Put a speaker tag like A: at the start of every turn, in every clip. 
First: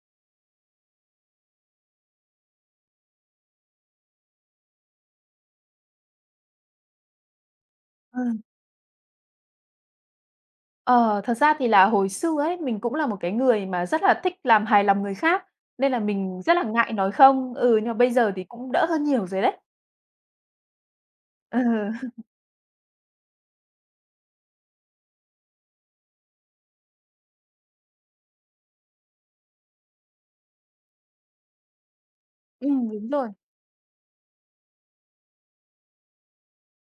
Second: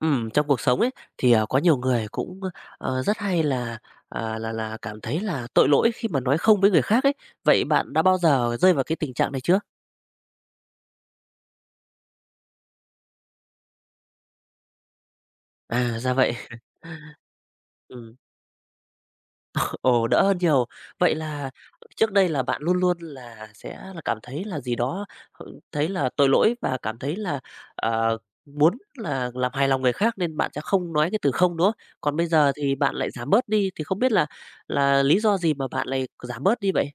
A: Trong cuộc sống ấy thì, có nhiều người cũng, rất hay là, à, là cảm thấy là tội lỗi khi mà nói không với người khác ấy. Vậy bạn đã bao
B: Ừm.
A: giờ rơi vào cái tình trạng này chưa?
B: Ờ, thật ra thì là hồi xưa ấy, mình cũng là một cái người mà rất là thích làm hài lòng người khác, nên
A: À,
B: là
A: ra vậy.
B: mình rất là ngại nói không. Ừ, nhưng mà bây
A: Ừm,
B: giờ thì cũng đỡ hơn nhiều rồi đấy.
A: ồ, đỡ hơn nhiều. Vậy là
B: Ừ.
A: trước đây là bạn luôn luôn là sẽ là cảm thấy là gì đó, h thấy là tội lỗi và cảm thấy là, ờ, muốn là làm hài lòng người khác nên bạn sẽ không nói cái từ "không" nữa. Còn bây giờ thì bạn
B: Đúng
A: lại
B: rồi.
A: giảm bớt đi, thì không biết là lý do gì mà bạn lại giảm bớt đi vậy?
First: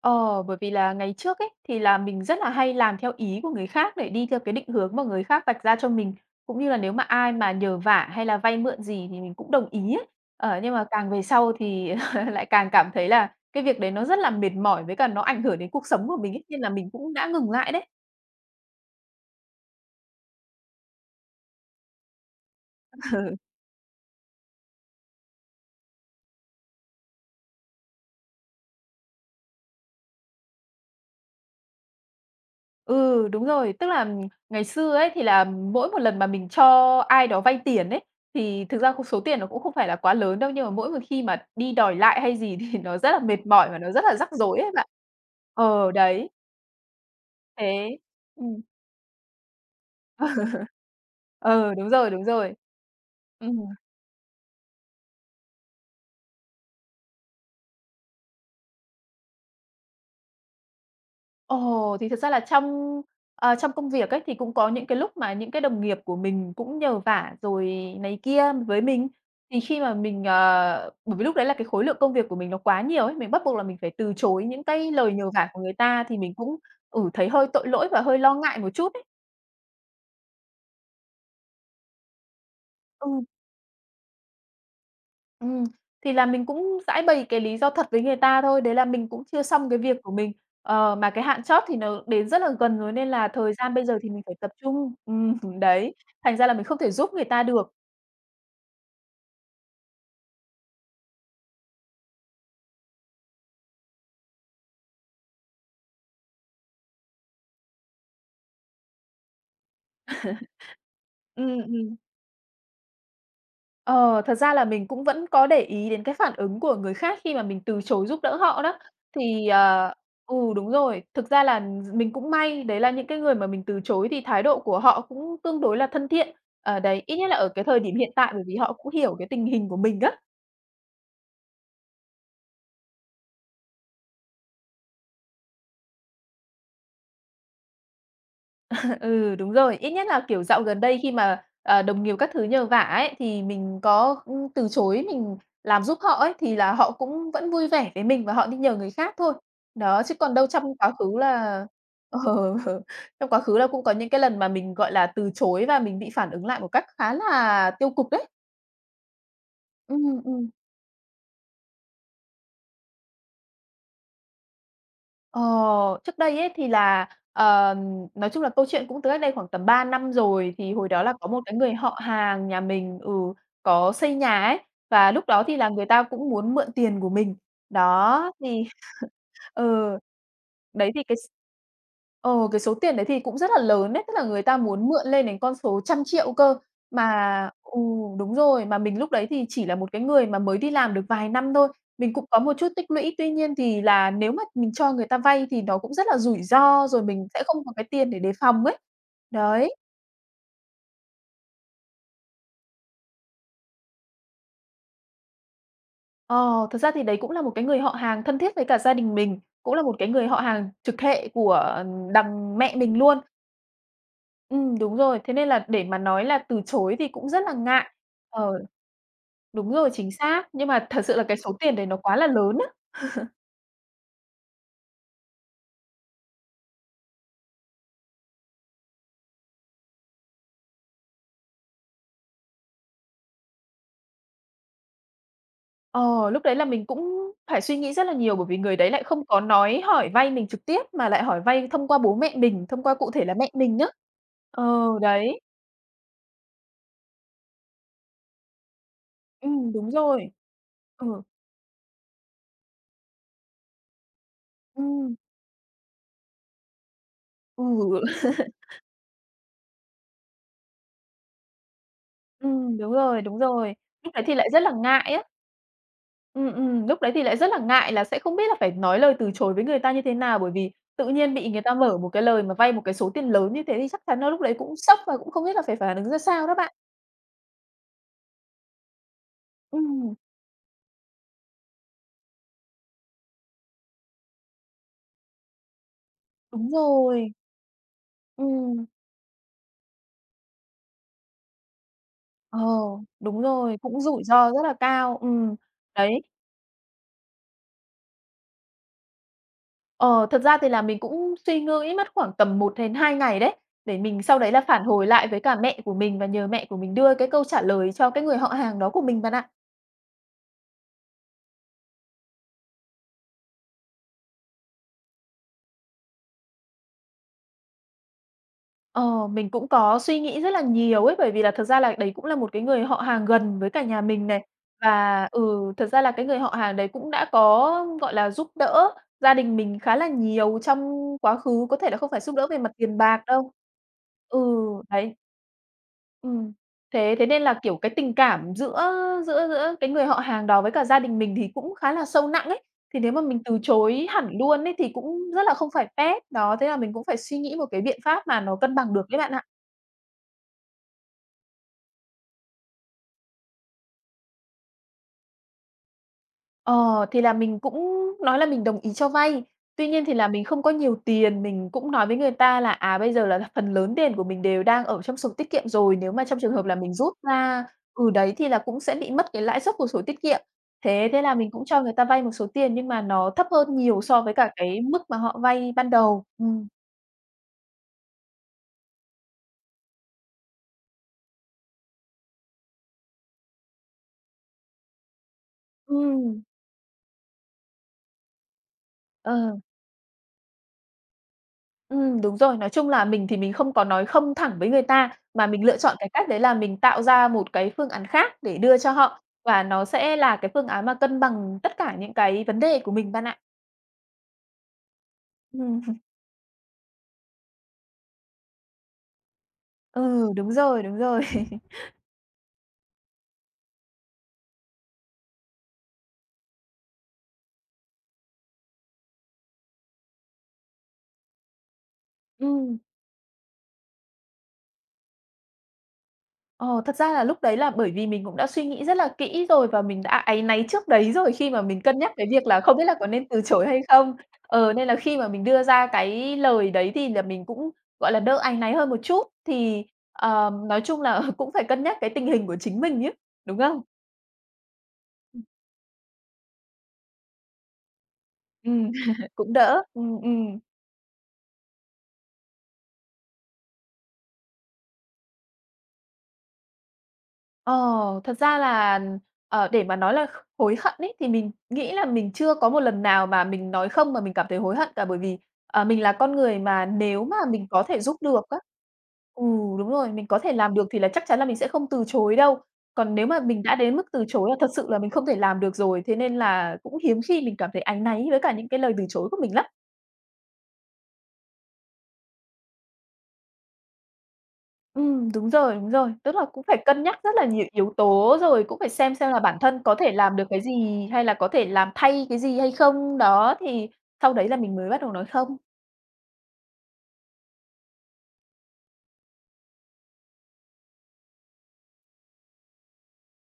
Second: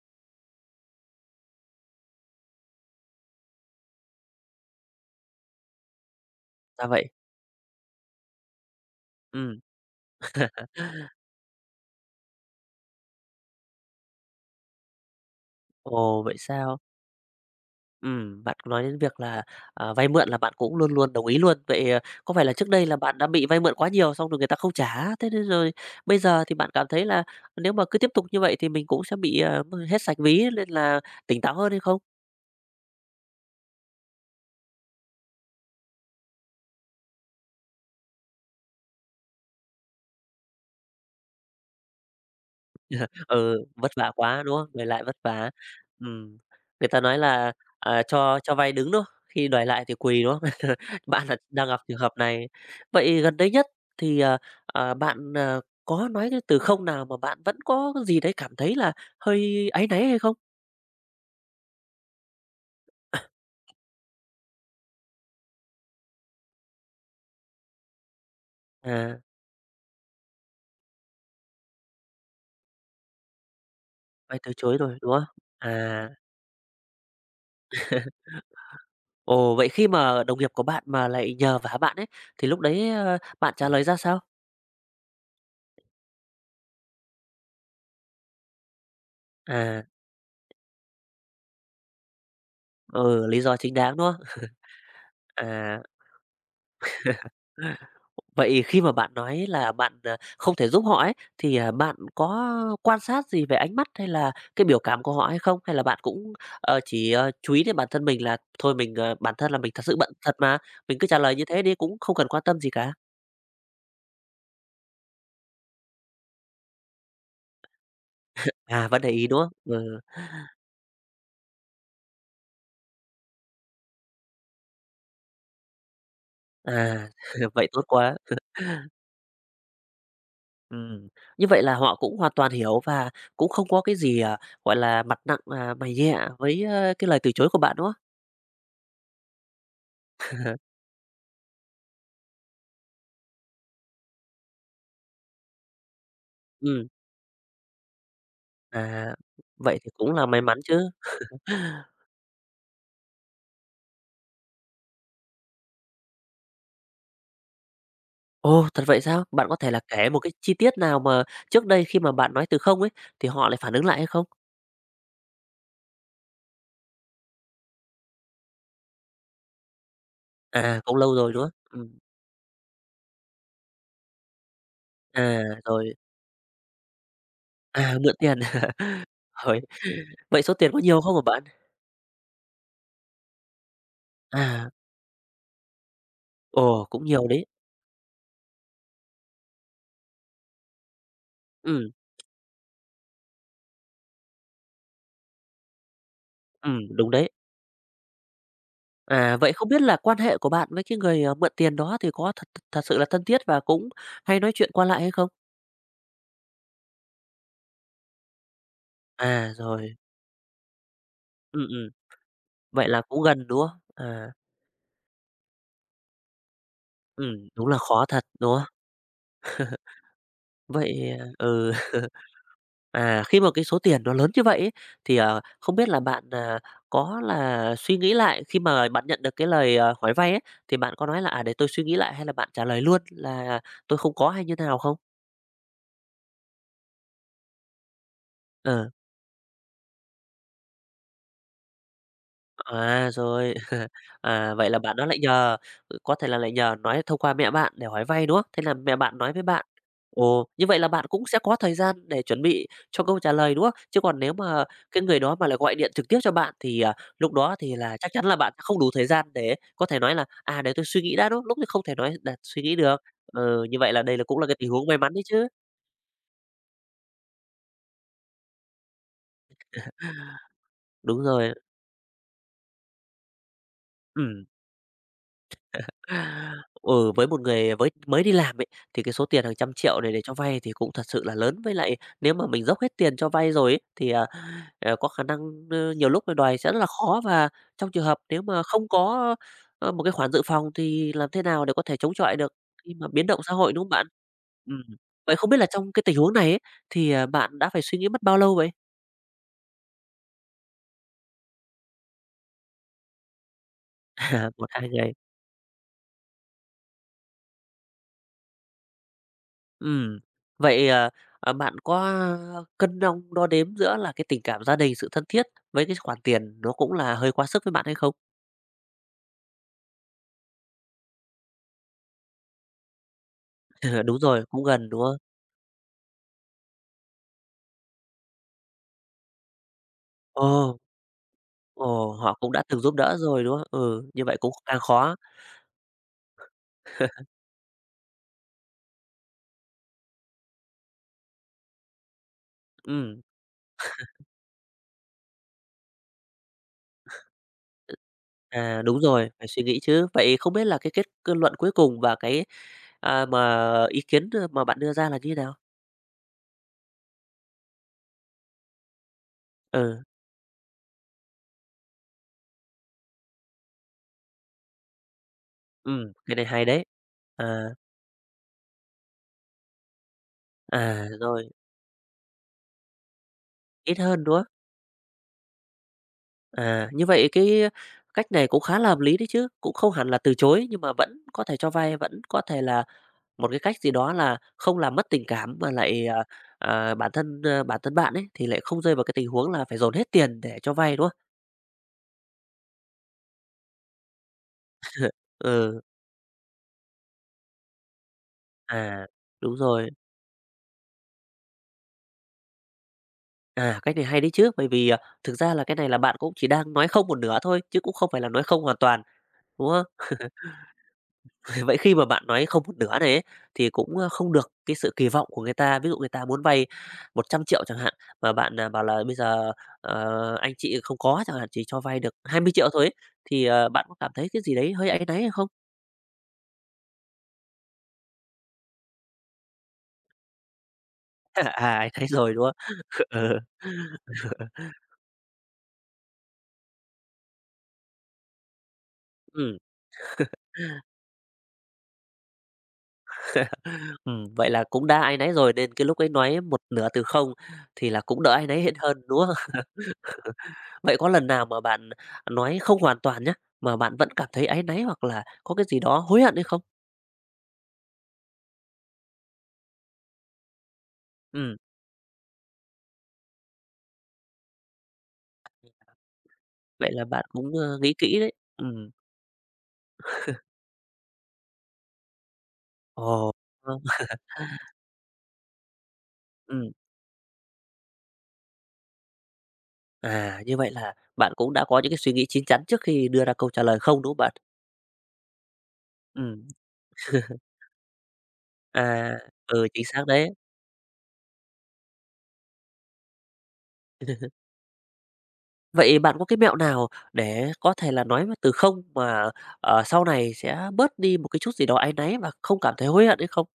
B: Ờ, bởi vì là ngày trước ấy, thì là mình rất là hay làm theo ý của người khác để đi theo cái định hướng mà người khác vạch ra cho mình, cũng như là
A: Ra
B: nếu mà
A: vậy.
B: ai mà nhờ vả hay là vay mượn gì thì mình cũng
A: Ừm,
B: đồng ý ấy. Ờ, nhưng mà càng về sau thì lại càng cảm thấy là cái việc đấy nó rất là mệt mỏi với cả nó ảnh hưởng đến cuộc sống của
A: ồ,
B: mình
A: vậy
B: ấy, nên là
A: sao?
B: mình cũng đã ngừng lại đấy.
A: Bạn nói đến việc là, à, vay mượn là bạn cũng luôn luôn đồng ý luôn. Vậy, có phải là trước đây là bạn đã bị vay mượn quá nhiều xong rồi người ta không trả, thế nên rồi bây giờ thì bạn cảm thấy là nếu mà cứ tiếp tục như vậy thì mình cũng sẽ bị, hết sạch ví nên là tỉnh táo hơn hay không?
B: Ừ, đúng rồi. Tức là ngày xưa ấy, thì là mỗi một lần mà mình cho ai đó vay tiền ấy, thì thực ra không số tiền nó cũng không phải là quá lớn đâu, nhưng mà mỗi một khi mà đi đòi lại hay gì thì nó rất là mệt
A: Ừ,
B: mỏi và nó
A: vất
B: rất
A: vả
B: là rắc
A: quá, đúng
B: rối
A: không?
B: ấy
A: Đòi
B: bạn.
A: lại vất vả.
B: Ờ, đấy,
A: Ừm, Người ta nói là,
B: thế
A: à, cho
B: ừm.
A: vay đứng, đúng không? Khi đòi lại thì quỳ, đúng không? Bạn là đang
B: Ờ,
A: gặp
B: đúng
A: trường
B: rồi,
A: hợp
B: đúng
A: này.
B: rồi.
A: Vậy gần đây
B: Ừm.
A: nhất thì, bạn, có nói cái từ "không" nào mà bạn vẫn có cái gì đấy cảm thấy là hơi áy náy hay không?
B: Ồ, thì thật ra là trong, trong công việc ấy, thì cũng có những cái lúc mà những cái đồng nghiệp của mình cũng nhờ vả rồi này kia với mình.
A: À,
B: Thì khi mà mình, bởi vì lúc đấy là cái khối lượng công việc của mình nó quá nhiều ấy, mình bắt buộc là mình phải từ
A: phải
B: chối
A: từ
B: những
A: chối
B: cái
A: rồi, đúng
B: lời
A: không?
B: nhờ vả của người ta
A: À,
B: thì mình cũng, thấy hơi tội lỗi và hơi lo ngại một chút ấy.
A: ồ, vậy khi mà đồng nghiệp của bạn mà lại nhờ vả bạn ấy, thì lúc đấy,
B: Ừ.
A: bạn trả lời ra sao?
B: Ừm, thì là mình cũng giãi bày cái lý do thật với người ta thôi, đấy là mình cũng chưa xong cái
A: À,
B: việc của mình. Ờ, mà cái hạn chót thì nó đến rất là gần rồi nên
A: ừ,
B: là
A: lý
B: thời
A: do chính
B: gian bây
A: đáng,
B: giờ
A: đúng
B: thì mình phải
A: không?
B: tập trung. Đấy, thành ra là mình không thể giúp người ta được.
A: À. Vậy khi mà bạn nói là bạn, không thể giúp họ ấy, thì, à, bạn có quan sát gì về ánh mắt hay là cái biểu cảm của họ hay không? Hay là bạn cũng, chỉ, chú ý đến bản thân mình là thôi mình, bản thân là mình thật sự bận thật mà, mình cứ trả lời như
B: Ừm,
A: thế đi,
B: ừm.
A: cũng không cần quan tâm gì cả?
B: Ờ, thật ra là mình cũng vẫn có để ý đến cái phản ứng của người khác khi mà mình từ chối giúp đỡ họ đó.
A: À, vẫn để ý, đúng
B: Thì,
A: không?
B: ờ
A: Ừ,
B: ừ, đúng rồi, thực ra là mình cũng may, đấy là những cái người mà mình từ chối thì thái độ của họ cũng tương đối là thân thiện. Ờ, đấy,
A: à,
B: ít nhất là ở cái
A: vậy
B: thời
A: tốt
B: điểm hiện
A: quá.
B: tại bởi vì họ cũng hiểu cái tình hình của mình á.
A: Ừm, Như vậy là họ cũng hoàn toàn hiểu và cũng không có cái gì, à, gọi là, mặt nặng, à, mày nhẹ với, cái lời từ chối của bạn, đúng không?
B: Ừ, đúng rồi. Ít nhất là, kiểu, dạo gần đây khi mà, đồng nghiệp các thứ nhờ vả ấy, thì mình có, từ chối mình làm giúp họ ấy, thì là
A: Ừm,
B: họ cũng vẫn vui vẻ với mình và họ đi nhờ người
A: À,
B: khác thôi.
A: vậy thì
B: Đó,
A: cũng
B: chứ
A: là
B: còn
A: may
B: đâu
A: mắn
B: trong
A: chứ.
B: quá khứ là ờ, trong quá khứ là cũng có những cái lần mà mình, gọi là, từ chối và mình bị phản ứng lại một cách khá là tiêu cực đấy.
A: Ồ, thật vậy sao? Bạn có thể là kể một
B: Ừm,
A: cái
B: ừm.
A: chi tiết nào mà trước đây khi mà bạn nói từ không ấy, thì họ lại phản ứng lại hay không?
B: Ờ, trước đây ấy thì là, nói chung là câu chuyện cũng từ cách đây khoảng tầm 3 năm rồi, thì
A: À,
B: hồi
A: cũng
B: đó là
A: lâu
B: có
A: rồi,
B: một
A: đúng
B: cái người
A: không?
B: họ hàng nhà mình, có xây nhà ấy, và lúc
A: À,
B: đó thì là người
A: rồi,
B: ta cũng muốn mượn tiền của mình.
A: à, mượn
B: Đó,
A: tiền.
B: thì.
A: Rồi,
B: Ừ.
A: vậy số tiền có
B: Đấy
A: nhiều
B: thì
A: không
B: cái
A: hả
B: s
A: bạn?
B: ờ, cái số tiền đấy thì cũng rất là lớn đấy, tức là người ta
A: À,
B: muốn mượn lên đến con số trăm triệu cơ,
A: ồ, cũng nhiều đấy.
B: mà ừ, đúng rồi, mà mình lúc đấy thì chỉ là một cái người mà mới đi làm được vài năm thôi,
A: Ừ,
B: mình cũng có một chút tích lũy. Tuy nhiên thì là nếu mà mình cho người ta vay thì nó cũng rất là rủi ro, rồi
A: đúng
B: mình
A: đấy.
B: sẽ không có cái tiền để đề phòng ấy.
A: À, vậy không
B: Đấy,
A: biết là quan hệ của bạn với cái người, mượn tiền đó thì có thật thật sự là thân thiết và cũng hay nói chuyện qua lại hay không?
B: ờ, thật ra thì đấy cũng là một cái người họ hàng thân thiết với cả gia đình mình,
A: À,
B: cũng là
A: rồi,
B: một cái người họ hàng trực hệ
A: ừ,
B: của đằng mẹ
A: vậy
B: mình
A: là
B: luôn.
A: cũng gần, đúng không? À,
B: Đúng rồi. Thế nên là để mà nói là từ chối thì cũng rất là
A: đúng là
B: ngại.
A: khó thật, đúng
B: Ờ,
A: không?
B: đúng rồi, chính xác. Nhưng mà thật
A: Vậy,
B: sự là cái số
A: ừ.
B: tiền đấy nó quá là lớn á.
A: À, khi mà cái số tiền nó lớn như vậy ấy, thì, không biết là bạn, à, có là suy nghĩ lại khi mà bạn nhận được cái lời, hỏi vay ấy, thì bạn có nói là "À, để tôi suy nghĩ lại" hay là bạn trả lời luôn là "Tôi không có" hay như thế nào không?
B: Ờ, lúc đấy là mình cũng phải suy nghĩ rất là nhiều bởi vì người
A: Ờ.
B: đấy lại không có nói hỏi vay mình trực tiếp mà lại hỏi vay thông qua bố mẹ mình, thông qua
A: À,
B: cụ thể là mẹ
A: rồi.
B: mình á.
A: À, vậy là
B: Ờ,
A: bạn đó lại
B: đấy.
A: nhờ có thể là lại nhờ nói thông qua mẹ bạn để hỏi vay, đúng không? Thế là mẹ bạn nói với bạn.
B: Đúng rồi.
A: Ồ, như vậy là bạn cũng
B: Ừ,
A: sẽ có thời gian để chuẩn bị cho câu trả lời, đúng không? Chứ còn nếu mà cái
B: ừm,
A: người đó mà lại gọi điện trực tiếp cho bạn thì, à, lúc đó
B: ừ.
A: thì là chắc chắn là bạn không đủ thời gian để có thể nói là "À, để tôi suy nghĩ đã", đúng không? Lúc thì không thể nói là suy nghĩ
B: Đúng
A: được.
B: rồi, đúng
A: Ừ,
B: rồi.
A: như vậy là
B: Lúc
A: đây là
B: đấy thì
A: cũng là
B: lại
A: cái
B: rất
A: tình
B: là
A: huống may mắn
B: ngại
A: đấy
B: á.
A: chứ.
B: Lúc đấy thì lại rất là ngại là sẽ không biết là phải nói lời từ chối với người ta như thế nào, bởi vì tự
A: Đúng
B: nhiên bị
A: rồi.
B: người ta mở một cái lời mà vay một cái số tiền lớn như thế thì chắc chắn là lúc
A: Ừ,
B: đấy cũng sốc và cũng không biết là phải phản ứng ra sao
A: à,
B: đó bạn.
A: ừ, với một người mới đi làm ấy, thì cái số tiền hàng trăm triệu này
B: Ừm,
A: để cho vay thì cũng thật sự là lớn. Với lại nếu mà mình dốc hết tiền cho vay rồi ấy, thì, có khả năng, nhiều lúc là đòi
B: đúng
A: sẽ rất là khó.
B: rồi.
A: Và trong trường hợp nếu mà
B: Ừm,
A: không có, một cái khoản dự phòng thì làm thế nào để có thể chống chọi được
B: ờ,
A: khi mà biến động
B: đúng
A: xã hội,
B: rồi,
A: đúng không
B: cũng
A: bạn?
B: rủi ro rất là
A: Ừm,
B: cao,
A: Vậy không
B: ừm.
A: biết là trong cái
B: Đấy,
A: tình huống này ấy, thì, à, bạn đã phải suy nghĩ mất bao lâu vậy?
B: ờ, thật ra thì là mình cũng suy nghĩ mất khoảng tầm 1 đến 2 ngày đấy, để mình sau đấy là
A: Một
B: phản
A: 2
B: hồi
A: ngày.
B: lại với cả mẹ của mình và nhờ mẹ của mình đưa cái câu trả lời cho cái người họ hàng đó của mình bạn ạ.
A: Ừ vậy, bạn có cân đong đo đếm giữa là cái tình cảm gia đình, sự thân thiết với cái khoản tiền nó cũng là hơi quá sức với bạn hay không?
B: Ờ, mình cũng có suy nghĩ rất là nhiều ấy, bởi vì là thật ra là đấy cũng là một cái người họ hàng gần với cả nhà
A: Đúng
B: mình
A: rồi,
B: này.
A: cũng gần, đúng không?
B: Và, ừ, thật ra là cái người họ hàng đấy cũng đã có, gọi là, giúp đỡ gia đình mình khá là nhiều
A: Ồ,
B: trong quá khứ, có thể là không
A: ồ,
B: phải
A: họ
B: giúp đỡ
A: cũng
B: về
A: đã
B: mặt
A: từng giúp
B: tiền
A: đỡ
B: bạc
A: rồi,
B: đâu.
A: đúng không? Ừ, như vậy
B: Ừ,
A: cũng càng khó.
B: đấy. Ừm, thế thế nên là, kiểu, cái tình cảm giữa giữa giữa cái người họ hàng đó với cả gia đình mình thì cũng khá là sâu nặng ấy. Thì nếu mà mình từ chối hẳn luôn ấy thì cũng rất là không phải phép. Đó, thế là mình cũng phải suy nghĩ một cái
A: Ừ.
B: biện pháp mà nó cân
A: À,
B: bằng
A: đúng
B: được đấy
A: rồi,
B: bạn ạ.
A: phải suy nghĩ chứ. Vậy không biết là cái kết cơ luận cuối cùng và cái, à, mà ý kiến đưa mà bạn đưa ra là như thế nào?
B: Ờ, thì là mình cũng nói là mình đồng ý cho vay, tuy
A: Ừ,
B: nhiên thì là mình không có nhiều tiền, mình cũng nói với người ta là, bây giờ là phần lớn tiền của mình đều đang ở trong sổ tiết kiệm rồi, nếu mà
A: cái
B: trong
A: này
B: trường
A: hay
B: hợp là
A: đấy.
B: mình rút
A: À,
B: ra ừ, đấy, thì là cũng sẽ bị mất cái lãi suất của sổ tiết kiệm. Thế thế là
A: rồi,
B: mình cũng cho người ta vay một số tiền nhưng mà nó thấp hơn
A: ít
B: nhiều so
A: hơn, đúng
B: với
A: không?
B: cả cái mức mà họ vay ban đầu. Ừm.
A: À, như vậy cái cách này cũng khá là hợp lý đấy chứ, cũng không hẳn là từ chối nhưng mà vẫn có thể cho vay, vẫn có thể là một cái cách gì đó là không làm mất tình cảm mà lại,
B: Ừm,
A: bản thân bạn ấy thì lại không rơi vào cái tình huống
B: ờ.
A: là phải dồn hết tiền để cho vay, đúng không?
B: Đúng rồi. Nói chung là mình thì mình không có nói không thẳng với người ta, mà mình lựa
A: Ừ,
B: chọn cái cách đấy là mình tạo ra một cái phương án khác để đưa cho
A: à,
B: họ,
A: đúng
B: và nó
A: rồi.
B: sẽ là cái phương án mà cân bằng tất cả những cái vấn đề của mình bạn ạ.
A: À, cách này hay đấy chứ, bởi vì, à, thực ra là cái này là
B: Ừm.
A: bạn cũng chỉ đang nói không một nửa thôi chứ cũng không phải là nói không hoàn toàn, đúng không?
B: Ừ, đúng rồi, đúng rồi.
A: Vậy khi mà bạn nói không một nửa này ấy, thì cũng, không được cái sự kỳ vọng của người ta. Ví dụ người ta muốn vay 100 triệu chẳng hạn, mà bạn, à, bảo là "Bây giờ, anh chị không có" chẳng hạn, chỉ cho vay được 20 triệu
B: Ừm.
A: thôi ấy, thì, bạn có cảm thấy cái gì đấy hơi áy náy hay không?
B: Ờ, thật ra là lúc đấy là bởi vì mình cũng đã suy nghĩ rất là kỹ rồi và mình đã áy náy trước đấy rồi khi mà
A: À,
B: mình
A: áy
B: cân
A: náy
B: nhắc cái
A: rồi, đúng
B: việc là
A: không?
B: không biết là có nên
A: Ừ,
B: từ chối hay không. Ờ, nên là khi mà mình đưa ra cái lời đấy thì là mình cũng, gọi là, đỡ áy náy hơn một chút,
A: ừm,
B: thì, nói chung là cũng phải cân nhắc cái tình hình của chính mình ấy, đúng không?
A: vậy là cũng đã áy náy rồi nên cái lúc ấy nói một nửa từ không thì là cũng đỡ áy náy hiện
B: Ừm,
A: hơn, đúng không?
B: cũng đỡ.
A: Vậy có lần nào mà bạn nói không hoàn toàn nhá, mà bạn vẫn cảm thấy áy náy hoặc là có cái gì đó hối hận hay không?
B: Ờ, thật ra là, để mà nói là hối hận ấy, thì mình
A: Ừm.
B: nghĩ là mình chưa có một lần nào mà mình nói không mà mình cảm thấy hối hận cả, bởi vì, mình là con người mà
A: Vậy là bạn
B: nếu mà
A: cũng,
B: mình có
A: nghĩ
B: thể giúp
A: kỹ đấy.
B: được á
A: Ừm.
B: ừ, đúng rồi, mình có thể làm được thì là chắc chắn là mình sẽ không từ chối đâu. Còn nếu
A: Ồ,
B: mà mình
A: ơ,
B: đã đến mức từ chối là thật sự là mình không thể làm được rồi, thế nên
A: ừm,
B: là cũng hiếm khi mình cảm thấy áy náy với cả những cái lời từ chối của mình lắm.
A: à, như vậy là bạn cũng đã có những cái suy nghĩ chín chắn trước khi đưa ra câu trả lời không, đúng không bạn?
B: Đúng rồi, đúng rồi. Tức là
A: Ừm,
B: cũng phải cân nhắc rất là nhiều yếu tố, rồi cũng phải
A: À,
B: xem là bản
A: ừ,
B: thân
A: chính
B: có
A: xác
B: thể
A: đấy.
B: làm được cái gì, hay là có thể làm thay cái gì hay không. Đó, thì sau đấy là mình mới bắt đầu nói không.
A: Vậy bạn có cái mẹo nào để có thể là nói từ "không" mà, sau này sẽ bớt đi một cái chút gì đó áy náy và không cảm thấy hối hận hay không?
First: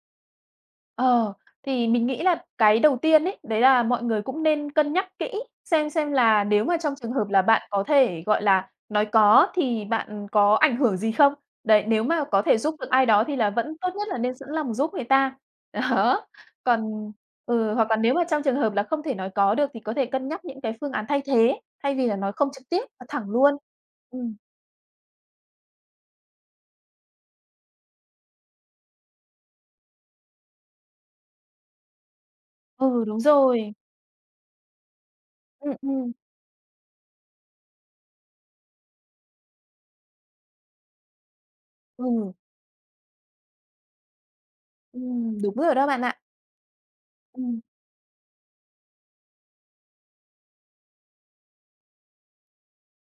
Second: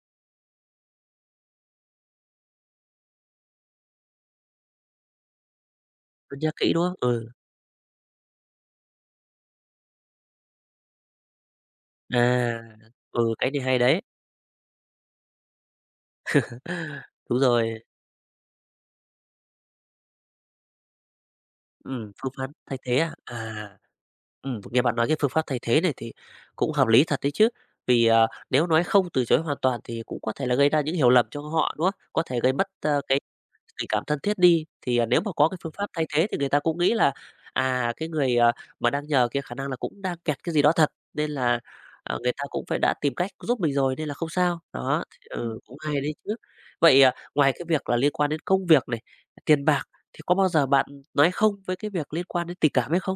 B: Ờ, thì mình nghĩ là cái đầu tiên ấy, đấy là mọi người cũng nên cân nhắc kỹ xem
A: Cân
B: là
A: nhắc
B: nếu
A: kỹ,
B: mà
A: đúng
B: trong
A: không?
B: trường
A: Ừ,
B: hợp là bạn có thể, gọi là, nói có thì bạn có ảnh hưởng gì không? Đấy, nếu mà có thể
A: à,
B: giúp được ai đó
A: ừ,
B: thì là
A: cái này
B: vẫn
A: hay
B: tốt
A: đấy.
B: nhất là nên sẵn lòng giúp người ta. Đó, còn
A: Đúng
B: ừ,
A: rồi,
B: hoặc là nếu mà trong trường hợp là không thể nói có được thì có thể cân nhắc những cái phương án thay thế, thay vì là
A: phương
B: nói
A: pháp
B: không trực
A: thay
B: tiếp
A: thế
B: và
A: à?
B: thẳng luôn.
A: À.
B: Ừm,
A: Nghe bạn nói cái phương pháp thay thế này thì cũng hợp lý thật đấy chứ. Vì, nếu nói không từ chối hoàn toàn thì cũng có thể là gây ra những hiểu lầm cho họ, đúng không? Có thể gây mất,
B: ừ,
A: cái
B: đúng rồi.
A: tình cảm thân thiết đi. Thì, à, nếu mà có cái phương
B: Ừm,
A: pháp thay
B: ừm,
A: thế thì người ta cũng nghĩ là, à, cái người, mà đang nhờ kia khả năng là cũng đang kẹt cái gì đó thật, nên là, người
B: ừ,
A: ta cũng phải đã tìm cách giúp mình rồi nên là không sao. Đó, thì
B: đúng rồi
A: cũng
B: đó
A: hay
B: bạn
A: đấy
B: ạ.
A: chứ. Vậy, à, ngoài
B: Ừm.
A: cái việc là liên quan đến công việc này, tiền bạc thì có bao giờ bạn nói không với cái việc liên quan đến tình cảm hay không?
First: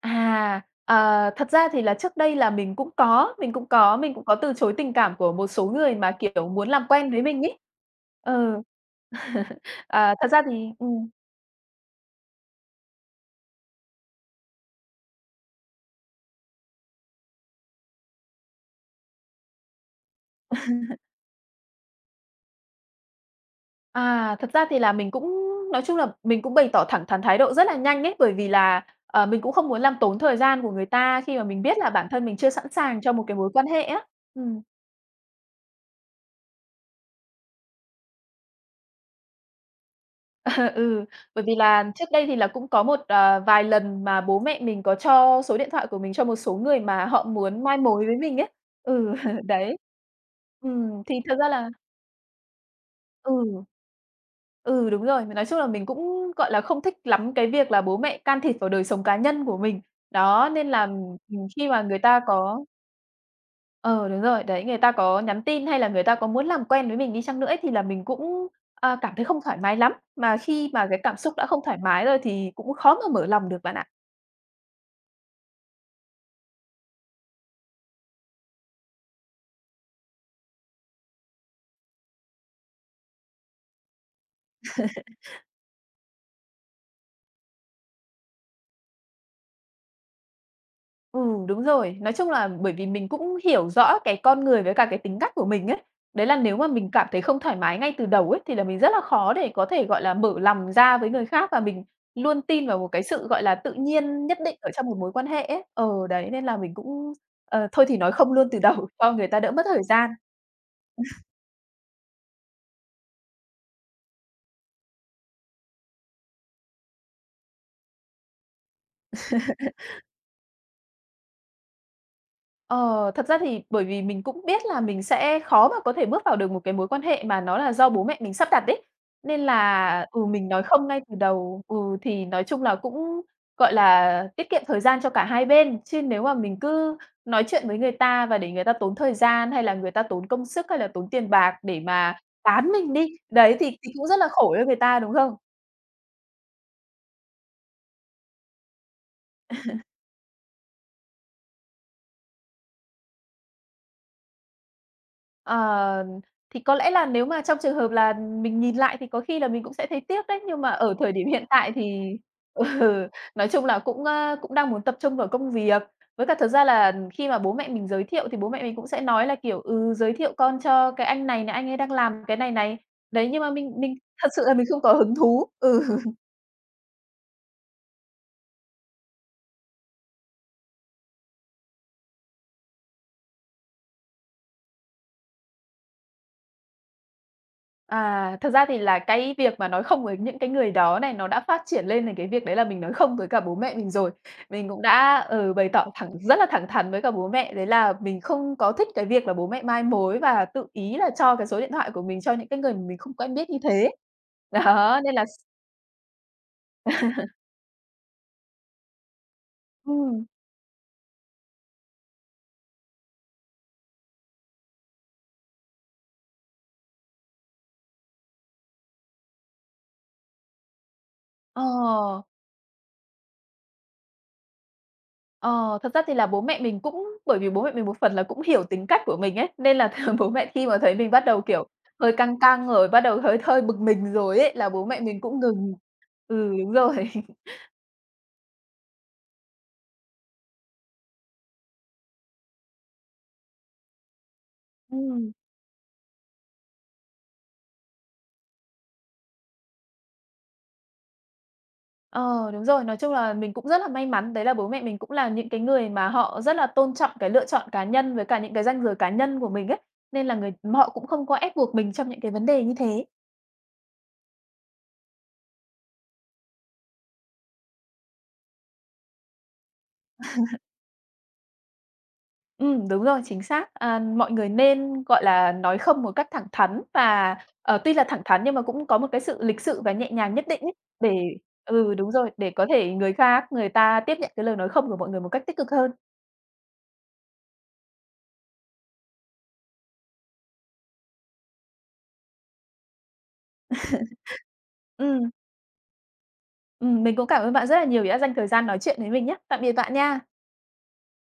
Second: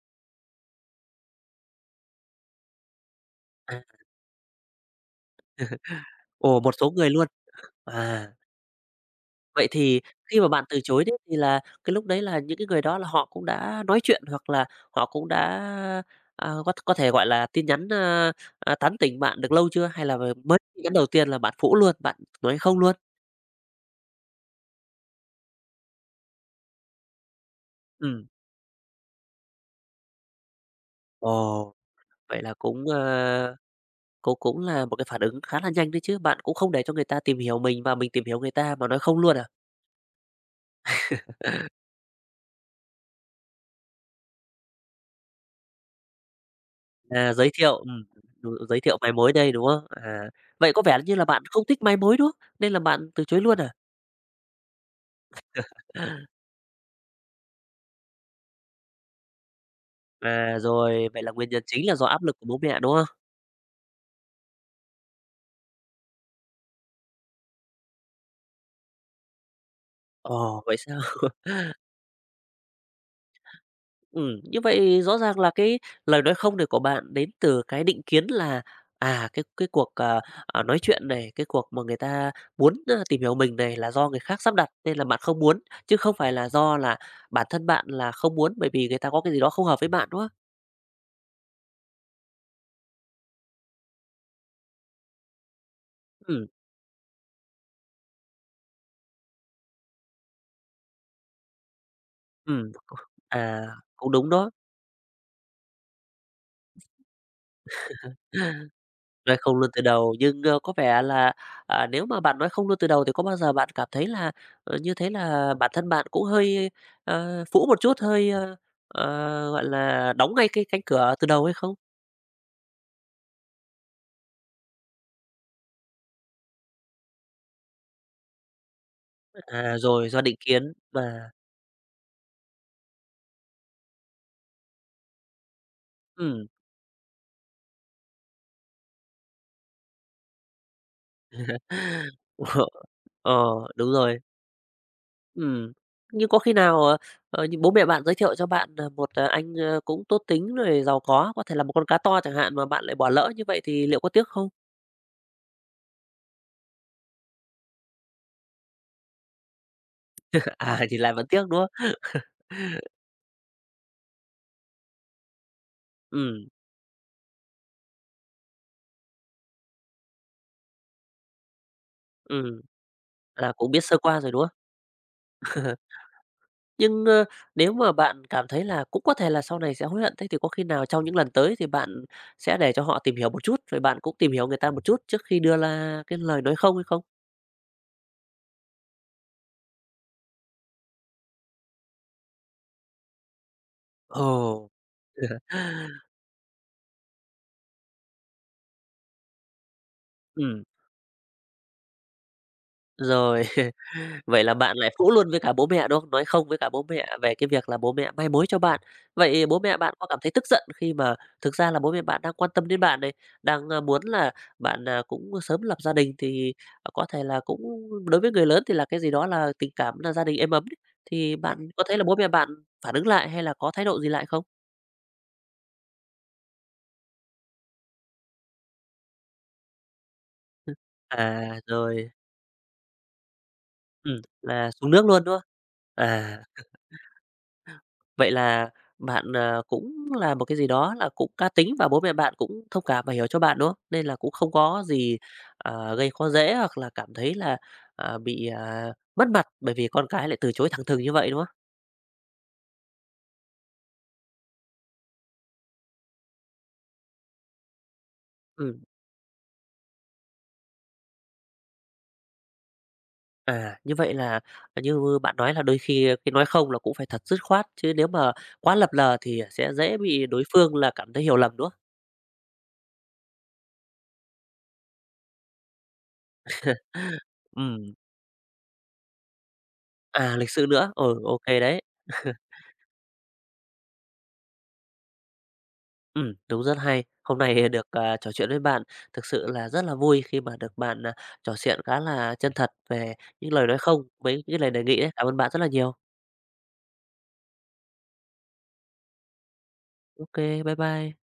B: Thật ra thì là trước đây là mình cũng có, mình cũng có, mình cũng có từ chối tình cảm của một số người mà, kiểu,
A: Ồ,
B: muốn
A: một
B: làm
A: số người
B: quen với
A: luôn.
B: mình ấy.
A: À,
B: Ừ.
A: vậy thì
B: À, thật
A: khi
B: ra
A: mà bạn
B: thì
A: từ chối đấy thì là cái lúc đấy là những cái người đó là họ cũng đã nói chuyện hoặc là họ cũng đã, à, có thể, gọi là, tin nhắn, tán tỉnh bạn được lâu chưa? Hay là mới tin nhắn đầu tiên là bạn phủ luôn, bạn nói không luôn?
B: à, thật ra thì là mình cũng Nói chung là mình cũng bày tỏ thẳng thắn thái độ rất là nhanh ấy,
A: Ừm.
B: bởi vì là, mình cũng không muốn làm tốn thời gian của người ta khi mà mình
A: Ồ,
B: biết là bản thân mình
A: vậy
B: chưa
A: là
B: sẵn
A: cũng,
B: sàng cho một cái mối quan hệ á.
A: cũng
B: Ừm.
A: là một cái phản ứng khá là nhanh đấy chứ, bạn cũng không để cho người ta tìm hiểu mình và mình tìm hiểu người ta mà nói không luôn à?
B: Ừ, bởi vì là trước đây thì là cũng có một, vài lần mà bố mẹ mình có cho số điện thoại của mình cho một số người mà họ
A: Giới
B: muốn
A: thiệu,
B: mai mối với mình ấy.
A: ừ, giới thiệu máy
B: Ừ,
A: mối đây, đúng
B: đấy.
A: không? À, vậy có vẻ như
B: Thì
A: là
B: thật
A: bạn
B: ra
A: không
B: là
A: thích máy mối, đúng không? Nên là bạn từ chối luôn
B: ừ,
A: à?
B: ừ, đúng rồi, nói chung là mình cũng, gọi là, không thích lắm cái việc là bố mẹ can thiệp vào đời sống cá nhân của mình. Đó,
A: À,
B: nên là,
A: rồi, vậy là nguyên nhân
B: khi mà
A: chính là
B: người
A: do
B: ta
A: áp lực của bố
B: có
A: mẹ, đúng không?
B: Ờ, đúng rồi, đấy, người ta có nhắn tin hay là người ta có muốn làm quen với mình đi chăng nữa ấy, thì là mình cũng, cảm thấy không thoải mái lắm, mà
A: Ồ,
B: khi
A: vậy
B: mà
A: sao?
B: cái cảm xúc đã không thoải mái rồi thì cũng khó mà mở lòng được bạn ạ.
A: Như vậy rõ ràng là cái lời nói không này của bạn đến từ cái định kiến cái cuộc, nói chuyện này, cái cuộc mà người ta muốn tìm hiểu mình này là do người khác sắp đặt nên là bạn không muốn, chứ không phải là do là bản thân bạn là không muốn bởi vì người ta có cái gì đó không hợp với bạn, đúng không?
B: Ừ, đúng rồi, nói chung là bởi vì mình cũng hiểu rõ cái con người với cả cái tính cách của mình ấy. Đấy là
A: Ừm.
B: nếu mà mình cảm thấy không thoải mái ngay từ đầu ấy, thì là mình rất là khó để có thể, gọi là, mở lòng ra với người khác và mình luôn tin
A: Ừm,
B: vào một cái sự, gọi là,
A: à,
B: tự
A: cũng
B: nhiên
A: đúng
B: nhất
A: đó,
B: định ở trong một mối quan hệ ấy. Ờ, đấy, nên là mình cũng, thôi thì nói không luôn từ đầu cho người
A: nói
B: ta đỡ
A: không
B: mất
A: luôn từ
B: thời gian.
A: đầu, có vẻ là, à, nếu mà bạn nói không luôn từ đầu thì có bao giờ bạn cảm thấy như thế là bản thân bạn cũng phũ một chút, gọi là, đóng ngay cái cánh cửa từ đầu hay không?
B: Ờ, Thật ra thì bởi vì mình cũng biết là mình sẽ khó mà có thể bước vào được một cái mối quan hệ mà nó là do bố mẹ mình sắp đặt ấy. Nên
A: À,
B: là,
A: rồi, do
B: ừ,
A: định
B: mình nói
A: kiến
B: không ngay từ
A: và
B: đầu, ừ, thì nói chung là cũng, gọi là, tiết kiệm thời gian cho cả hai bên. Chứ nếu mà
A: ừm.
B: mình cứ nói chuyện với người ta và để người ta tốn thời gian, hay là người ta tốn công sức, hay là tốn tiền bạc để mà
A: Ờ,
B: tán mình đi,
A: ờ,
B: đấy,
A: đúng
B: thì cũng
A: rồi,
B: rất là khổ cho người ta, đúng không?
A: ừm. Nhưng có khi nào, như bố mẹ bạn giới thiệu cho bạn, một anh cũng tốt tính rồi giàu có thể là một con cá to chẳng hạn mà bạn lại bỏ lỡ như vậy thì liệu có tiếc không?
B: Ờ, thì có lẽ là nếu mà trong trường hợp là mình nhìn lại thì có khi là mình cũng sẽ thấy tiếc đấy, nhưng mà
A: À,
B: ở
A: thì lại
B: thời
A: vẫn
B: điểm
A: tiếc,
B: hiện
A: đúng
B: tại
A: không?
B: thì ừ, nói chung là cũng, cũng đang muốn tập trung vào công việc. Với cả
A: Ừm,
B: thật ra là khi mà bố mẹ mình giới thiệu thì bố mẹ mình cũng sẽ nói là, kiểu, ừ, giới thiệu con cho cái anh này này, anh ấy đang làm cái này
A: ừm,
B: này. Đấy, nhưng mà
A: là cũng
B: mình
A: biết
B: mình
A: sơ qua
B: thật
A: rồi, đúng
B: sự
A: không?
B: là mình không có hứng thú. Ừ.
A: Nhưng nếu mà bạn cảm thấy là cũng có thể là sau này sẽ hối hận, thế thì có khi nào trong những lần tới thì bạn sẽ để cho họ tìm hiểu một chút, rồi bạn cũng tìm hiểu người ta một chút trước khi đưa ra cái lời nói không hay không?
B: Thật ra thì là cái việc mà nói không với những cái người đó này, nó đã phát triển lên thành cái việc đấy là mình nói không với cả bố mẹ mình rồi.
A: Ồ.
B: Mình cũng đã, ừ, bày tỏ thẳng rất là thẳng thắn với cả bố mẹ, đấy là mình không có thích cái việc là bố mẹ mai mối và
A: Ừm.
B: tự ý là cho cái số điện thoại của mình cho những cái người mà mình không quen
A: Rồi,
B: biết như thế.
A: vậy là bạn lại
B: Đó,
A: phũ
B: nên là
A: luôn
B: s
A: với cả bố mẹ, đúng không? Nói không với cả bố mẹ về cái việc là bố mẹ mai mối cho bạn. Vậy bố mẹ bạn có cảm
B: ừm,
A: thấy tức giận khi mà thực ra là bố mẹ bạn đang quan tâm đến bạn này, đang muốn là bạn cũng sớm lập gia đình thì có thể là cũng đối với người lớn thì là cái gì đó là tình cảm là gia đình êm ấm đấy, thì bạn có thấy là bố
B: ờ.
A: mẹ bạn phản ứng lại hay là có thái độ gì lại không?
B: Ờ, Thật ra thì là bố mẹ mình cũng bởi vì bố mẹ mình một phần là cũng hiểu tính cách của mình ấy, nên là thường bố mẹ khi mà thấy mình bắt đầu,
A: À,
B: kiểu,
A: rồi,
B: hơi căng căng rồi, bắt đầu hơi hơi bực mình rồi ấy, là
A: là
B: bố
A: xuống
B: mẹ
A: nước
B: mình
A: luôn, đúng
B: cũng
A: không?
B: ngừng.
A: À.
B: Ừ, đúng rồi.
A: Vậy là bạn cũng là một cái gì đó là cũng cá tính và bố mẹ bạn cũng thông cảm và hiểu cho bạn, đúng không? Nên là cũng không có gì,
B: Ừm.
A: ờ, gây khó dễ hoặc là cảm thấy bị, mất mặt bởi vì con cái lại từ chối thẳng thừng như vậy, đúng không?
B: Ờ, Đúng rồi, nói chung là mình cũng rất là may mắn, đấy là bố mẹ mình cũng là những cái người mà họ rất là tôn trọng cái lựa chọn cá nhân với cả những cái
A: Ừm,
B: ranh giới cá nhân của mình ấy, nên là người họ cũng không có ép buộc mình trong những cái vấn đề như thế.
A: à, như vậy là ờ, như bạn nói là đôi khi ờ, cái nói không là cũng phải thật dứt khoát, chứ nếu mà quá lập lờ thì sẽ dễ bị đối phương là cảm thấy hiểu lầm, đúng không?
B: Đúng rồi, chính xác. Mọi người nên, gọi là, nói không một cách thẳng thắn và,
A: Ừm,
B: tuy là thẳng thắn nhưng mà cũng có một cái sự lịch sự và nhẹ nhàng
A: à,
B: nhất
A: lịch
B: định
A: sự
B: ấy,
A: nữa, ừ,
B: để
A: ok đấy.
B: ừ, đúng rồi, để có thể người khác người ta tiếp nhận cái lời nói không của mọi người một cách tích cực hơn.
A: Đúng, rất hay. Hôm nay được, à, trò chuyện với bạn, thực sự là rất là vui khi mà được bạn trò chuyện khá là chân thật về những lời nói không, mấy cái lời đề nghị đấy. Cảm
B: Ừm,
A: ơn bạn rất là nhiều.
B: mình cũng cảm ơn bạn rất là nhiều vì đã dành thời gian nói chuyện với mình nhé. Tạm biệt bạn nha.
A: Ok, bye bye.